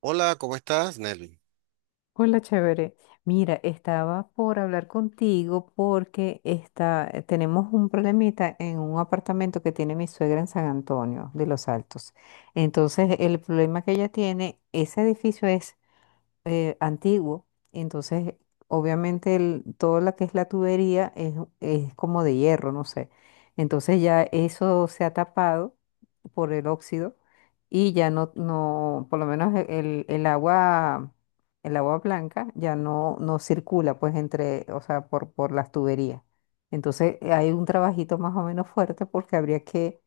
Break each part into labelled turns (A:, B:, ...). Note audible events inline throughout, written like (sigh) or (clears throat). A: Hola, ¿cómo estás, Nelly?
B: Hola, chévere. Mira, estaba por hablar contigo porque tenemos un problemita en un apartamento que tiene mi suegra en San Antonio de Los Altos. Entonces, el problema que ella tiene, ese edificio es antiguo. Entonces, obviamente, todo lo que es la tubería es como de hierro, no sé. Entonces ya eso se ha tapado por el óxido y ya no, no, por lo menos el agua, el agua blanca ya no circula, pues, entre, o sea, por las tuberías. Entonces, hay un trabajito más o menos fuerte porque habría que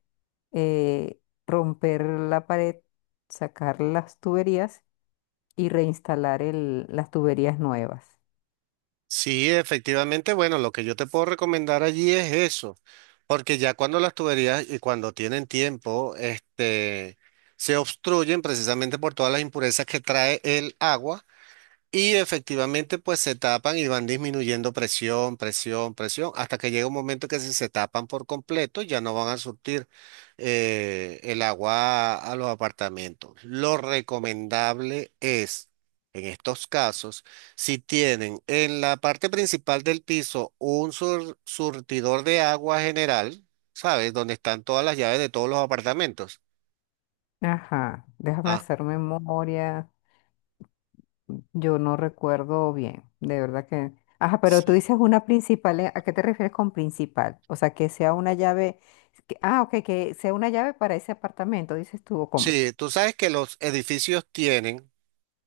B: eh, romper la pared, sacar las tuberías y reinstalar las tuberías nuevas.
A: Sí, efectivamente, bueno, lo que yo te puedo recomendar allí es eso, porque ya cuando las tuberías y cuando tienen tiempo, este, se obstruyen precisamente por todas las impurezas que trae el agua. Y efectivamente, pues se tapan y van disminuyendo presión, presión, presión, hasta que llega un momento que si se tapan por completo, ya no van a surtir el agua a los apartamentos. Lo recomendable es, en estos casos, si tienen en la parte principal del piso un surtidor de agua general, ¿sabes? Donde están todas las llaves de todos los apartamentos.
B: Ajá, déjame
A: Ah,
B: hacer memoria. Yo no recuerdo bien, de verdad que. Ajá, pero tú
A: sí.
B: dices una principal, ¿eh? ¿A qué te refieres con principal? O sea, que sea una llave. Ah, ok, que sea una llave para ese apartamento, dices tú, ¿o cómo?
A: Sí, tú sabes que los edificios tienen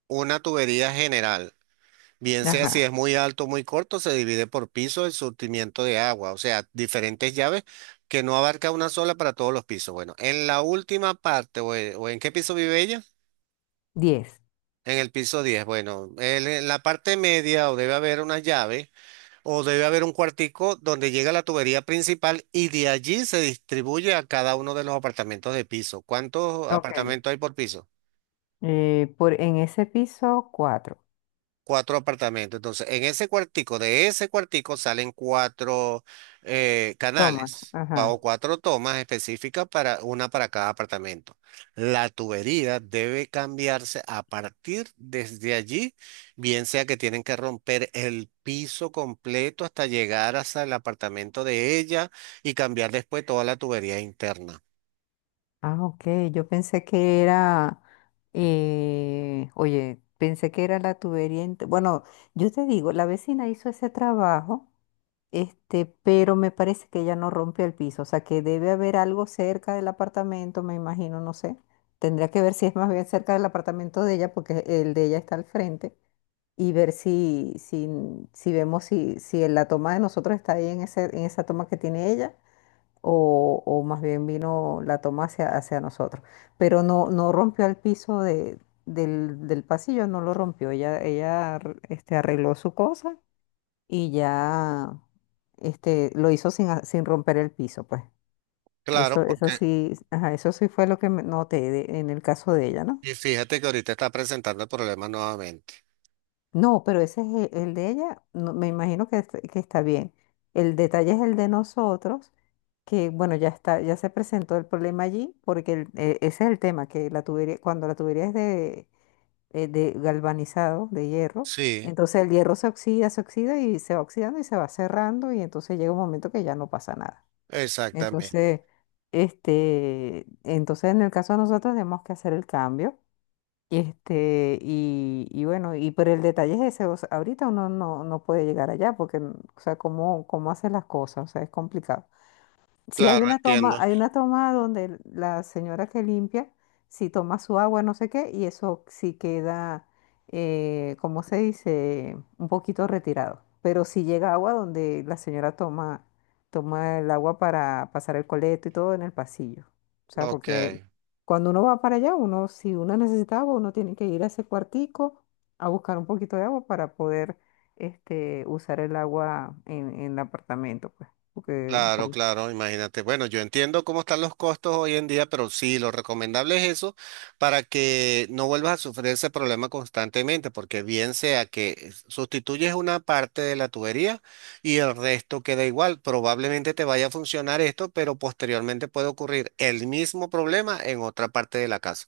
A: una tubería general, bien sea si es
B: Ajá,
A: muy alto o muy corto, se divide por piso el surtimiento de agua, o sea, diferentes llaves que no abarca una sola para todos los pisos. Bueno, en la última parte, o, o ¿en qué piso vive ella?
B: 10.
A: En el piso 10. Bueno, en la parte media o debe haber una llave o debe haber un cuartico donde llega la tubería principal y de allí se distribuye a cada uno de los apartamentos de piso. ¿Cuántos
B: Ok.
A: apartamentos hay por piso?
B: En ese piso, cuatro.
A: Cuatro apartamentos. Entonces, en ese cuartico, de ese cuartico salen cuatro
B: Toma,
A: canales o
B: ajá.
A: cuatro tomas específicas para una para cada apartamento. La tubería debe cambiarse a partir desde allí, bien sea que tienen que romper el piso completo hasta llegar hasta el apartamento de ella y cambiar después toda la tubería interna.
B: Ah, ok, yo pensé que era, oye, pensé que era la tubería. Bueno, yo te digo, la vecina hizo ese trabajo, pero me parece que ella no rompió el piso, o sea que debe haber algo cerca del apartamento, me imagino, no sé. Tendría que ver si es más bien cerca del apartamento de ella, porque el de ella está al frente, y ver si vemos si en la toma de nosotros está ahí en esa toma que tiene ella o más bien vino la toma hacia nosotros. Pero no, no rompió el piso del pasillo, no lo rompió. Ella arregló su cosa y ya lo hizo sin romper el piso, pues.
A: Claro,
B: Eso
A: porque
B: sí, ajá, eso sí fue lo que me noté en el caso de ella, ¿no?
A: y fíjate que ahorita está presentando el problema nuevamente.
B: No, pero ese es el de ella, me imagino que está bien. El detalle es el de nosotros, que bueno, ya está, ya se presentó el problema allí, porque ese es el tema, que la tubería, cuando la tubería es de galvanizado, de hierro,
A: Sí,
B: entonces el hierro se oxida y se va oxidando y se va cerrando, y entonces llega un momento que ya no pasa nada.
A: exactamente.
B: Entonces, entonces, en el caso de nosotros tenemos que hacer el cambio. Y bueno, y pero el detalle es ese, o sea, ahorita uno no puede llegar allá porque, o sea, cómo, cómo hace las cosas, o sea, es complicado. Sí, hay
A: Claro,
B: una toma,
A: entiendo.
B: hay una toma donde la señora que limpia, si toma su agua, no sé qué, y eso sí queda, ¿cómo se dice? Un poquito retirado. Pero sí llega agua donde la señora toma el agua para pasar el coleto y todo en el pasillo. O sea,
A: Ok,
B: porque cuando uno va para allá, si uno necesita agua, uno tiene que ir a ese cuartico a buscar un poquito de agua para poder, usar el agua en el apartamento, pues porque,
A: claro,
B: por.
A: claro, imagínate. Bueno, yo entiendo cómo están los costos hoy en día, pero sí, lo recomendable es eso para que no vuelvas a sufrir ese problema constantemente, porque bien sea que sustituyes una parte de la tubería y el resto queda igual, probablemente te vaya a funcionar esto, pero posteriormente puede ocurrir el mismo problema en otra parte de la casa.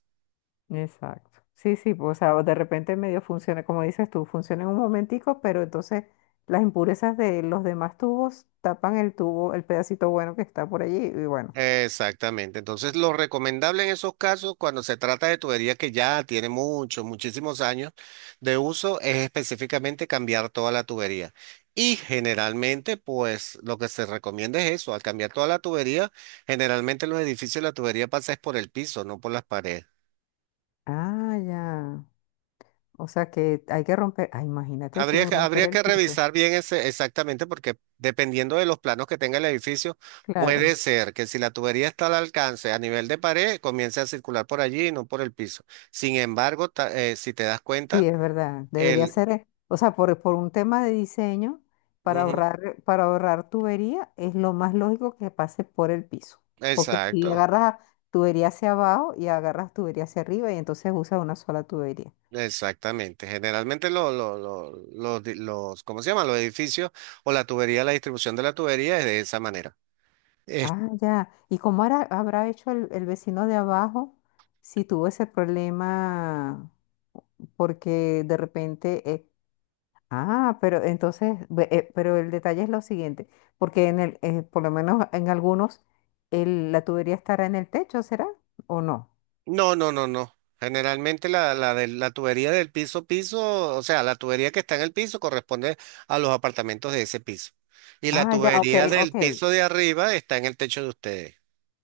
B: Exacto. Sí, sí, pues, o sea, o de repente medio funciona, como dices tú, funciona en un momentico, pero entonces las impurezas de los demás tubos tapan el tubo, el pedacito bueno que está por allí, y bueno.
A: Exactamente. Entonces, lo recomendable en esos casos, cuando se trata de tubería que ya tiene muchos, muchísimos años de uso, es específicamente cambiar toda la tubería. Y generalmente, pues lo que se recomienda es eso, al cambiar toda la tubería, generalmente en los edificios la tubería pasa es por el piso, no por las paredes.
B: Ah, ya. O sea que hay que romper, ah, imagínate tú romper
A: Habría
B: el
A: que
B: piso.
A: revisar bien ese exactamente porque dependiendo de los planos que tenga el edificio, puede
B: Claro.
A: ser que si la tubería está al alcance a nivel de pared, comience a circular por allí y no por el piso. Sin embargo, si te das
B: Sí,
A: cuenta,
B: es verdad. Debería
A: el...
B: ser, o sea, por un tema de diseño, para
A: Ujú,
B: ahorrar, para ahorrar tubería, es lo más lógico que pase por el piso. Porque si
A: exacto,
B: agarras tubería hacia abajo y agarras tubería hacia arriba, y entonces usas una sola tubería.
A: exactamente. Generalmente los, los, ¿cómo se llama? Los edificios o la tubería, la distribución de la tubería es de esa manera.
B: Ah, ya. ¿Y cómo habrá hecho el vecino de abajo si tuvo ese problema? Porque de repente ah, pero entonces, pero el detalle es lo siguiente, porque por lo menos en algunos, la tubería estará en el techo, ¿será? ¿O no?
A: No. Generalmente la tubería del piso piso, o sea, la tubería que está en el piso corresponde a los apartamentos de ese piso. Y la
B: Ah, ya, ok,
A: tubería del
B: ok.
A: piso de arriba está en el techo de ustedes,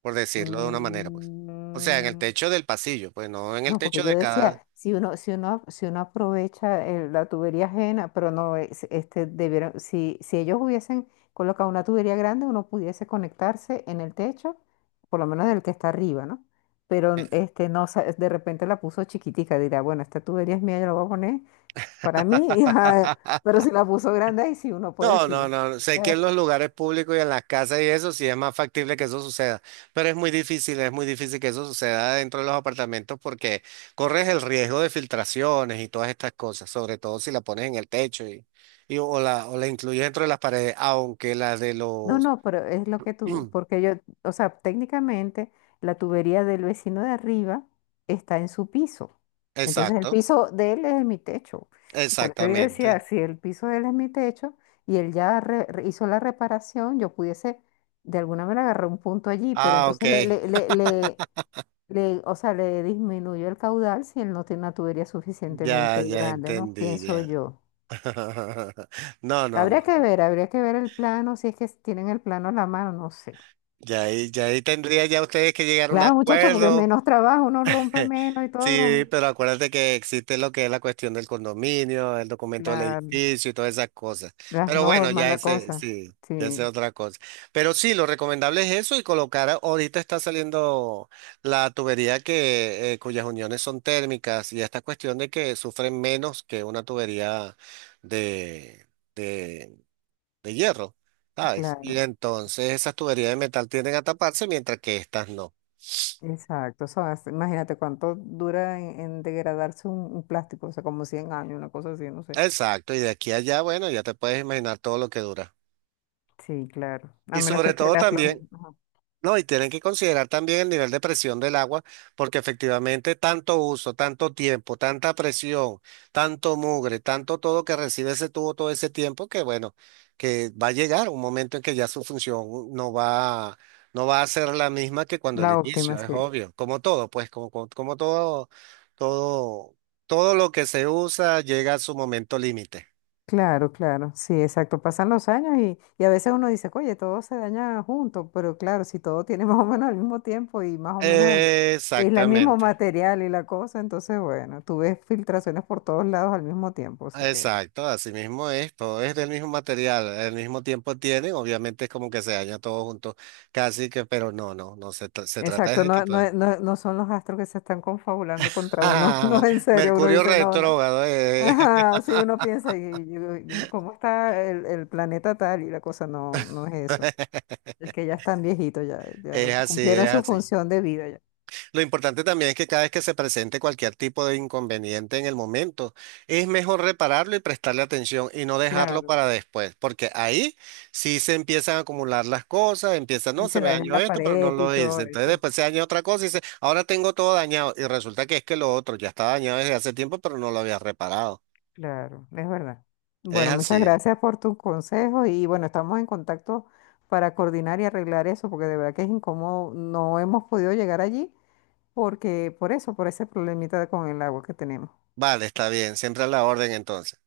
A: por decirlo de una manera, pues. O sea, en el
B: Mm,
A: techo del pasillo, pues no en el
B: no,
A: techo
B: porque
A: de
B: yo
A: cada...
B: decía, si uno aprovecha la tubería ajena, pero no, debieron, si ellos hubiesen colocado una tubería grande, uno pudiese conectarse en el techo, por lo menos del que está arriba, ¿no? Pero no, de repente la puso chiquitica, dirá, bueno, esta tubería es mía, yo la voy a poner para mí, (laughs) y, ah,
A: (laughs)
B: pero si la puso grande, ahí sí uno puede
A: No,
B: decir,
A: no,
B: bueno.
A: no. no, Sé que en los lugares públicos y en las casas y eso sí es más factible que eso suceda, pero es muy difícil que eso suceda dentro de los apartamentos porque corres el riesgo de filtraciones y todas estas cosas, sobre todo si la pones en el techo y o la incluyes dentro de las paredes, aunque las de
B: No,
A: los...
B: no, pero es lo que tú,
A: (clears throat)
B: porque yo, o sea, técnicamente la tubería del vecino de arriba está en su piso. Entonces el
A: Exacto,
B: piso de él es mi techo. Por eso yo decía,
A: exactamente.
B: si el piso de él es mi techo y él ya hizo la reparación, yo pudiese de alguna manera agarrar un punto allí, pero
A: Ah, ok.
B: entonces, o sea, le disminuyó el caudal si él no tiene una tubería
A: Ya,
B: suficientemente
A: ya
B: grande, ¿no?
A: entendí,
B: Pienso
A: ya.
B: yo.
A: (laughs) No.
B: Habría que ver el plano, si es que tienen el plano a la mano, no sé.
A: Ya ahí tendría ya ustedes que llegar a un
B: Claro, muchachos, porque
A: acuerdo.
B: menos trabajo, uno rompe
A: (laughs)
B: menos y todo,
A: Sí,
B: broma.
A: pero acuérdate que existe lo que es la cuestión del condominio, el documento del
B: La-
A: edificio y todas esas cosas.
B: las
A: Pero bueno,
B: normas,
A: ya
B: la
A: ese,
B: cosa.
A: sí, ya ese es
B: Sí,
A: otra cosa. Pero sí, lo recomendable es eso y colocar, ahorita está saliendo la tubería que, cuyas uniones son térmicas y esta cuestión de que sufren menos que una tubería de, de, de hierro, ¿sabes? Y
B: claro,
A: entonces esas tuberías de metal tienden a taparse mientras que estas no.
B: exacto. Eso imagínate cuánto dura en degradarse un plástico, o sea, como 100 años, una cosa así, no sé.
A: Exacto, y de aquí a allá, bueno, ya te puedes imaginar todo lo que dura.
B: Sí, claro. A
A: Y
B: menos que
A: sobre
B: sea
A: todo
B: la floja.
A: también, no, y tienen que considerar también el nivel de presión del agua, porque efectivamente tanto uso, tanto tiempo, tanta presión, tanto mugre, tanto todo que recibe ese tubo todo ese tiempo, que bueno, que va a llegar un momento en que ya su función no va, no va a ser la misma que cuando el
B: La óptima,
A: inicio, es
B: sí.
A: obvio, como todo, pues como, como todo, todo, todo lo que se usa llega a su momento límite.
B: Claro, claro, sí, exacto. Pasan los años y a veces uno dice, oye, todo se daña junto, pero claro, si todo tiene (laughs) más o menos el mismo tiempo y más o menos el mismo
A: Exactamente,
B: material y la cosa, entonces, bueno, tú ves filtraciones por todos lados al mismo tiempo, o sea que,
A: exacto, así mismo es, todo es del mismo material, el mismo tiempo tienen, obviamente es como que se daña todo junto, casi que, pero no, se, se trata
B: exacto,
A: de que
B: no,
A: todo
B: no,
A: es.
B: no, no son los astros que se están confabulando contra uno, (laughs) no,
A: (laughs)
B: en serio, uno
A: Mercurio
B: dice, no, no.
A: retrógrado,
B: Ajá, sí, uno piensa, y cómo está el planeta tal y la cosa, no, no es eso.
A: (laughs)
B: Es que ya están viejitos, ya, ya
A: es así, es
B: cumplieron su
A: así.
B: función de vida.
A: Lo importante también es que cada vez que se presente cualquier tipo de inconveniente en el momento, es mejor repararlo y prestarle atención y no dejarlo
B: Claro,
A: para después, porque ahí sí se empiezan a acumular las cosas, empieza, no,
B: y
A: se
B: se
A: me
B: daña
A: dañó
B: la
A: esto, pero no
B: pared y
A: lo hice.
B: todo
A: Entonces
B: eso.
A: después se daña otra cosa y dice, ahora tengo todo dañado. Y resulta que es que lo otro ya estaba dañado desde hace tiempo, pero no lo había reparado.
B: Claro, es verdad.
A: Es
B: Bueno, muchas
A: así.
B: gracias por tus consejos y bueno, estamos en contacto para coordinar y arreglar eso, porque de verdad que es incómodo. No hemos podido llegar allí porque por eso, por ese problemita con el agua que tenemos.
A: Vale, está bien, siempre a la orden entonces.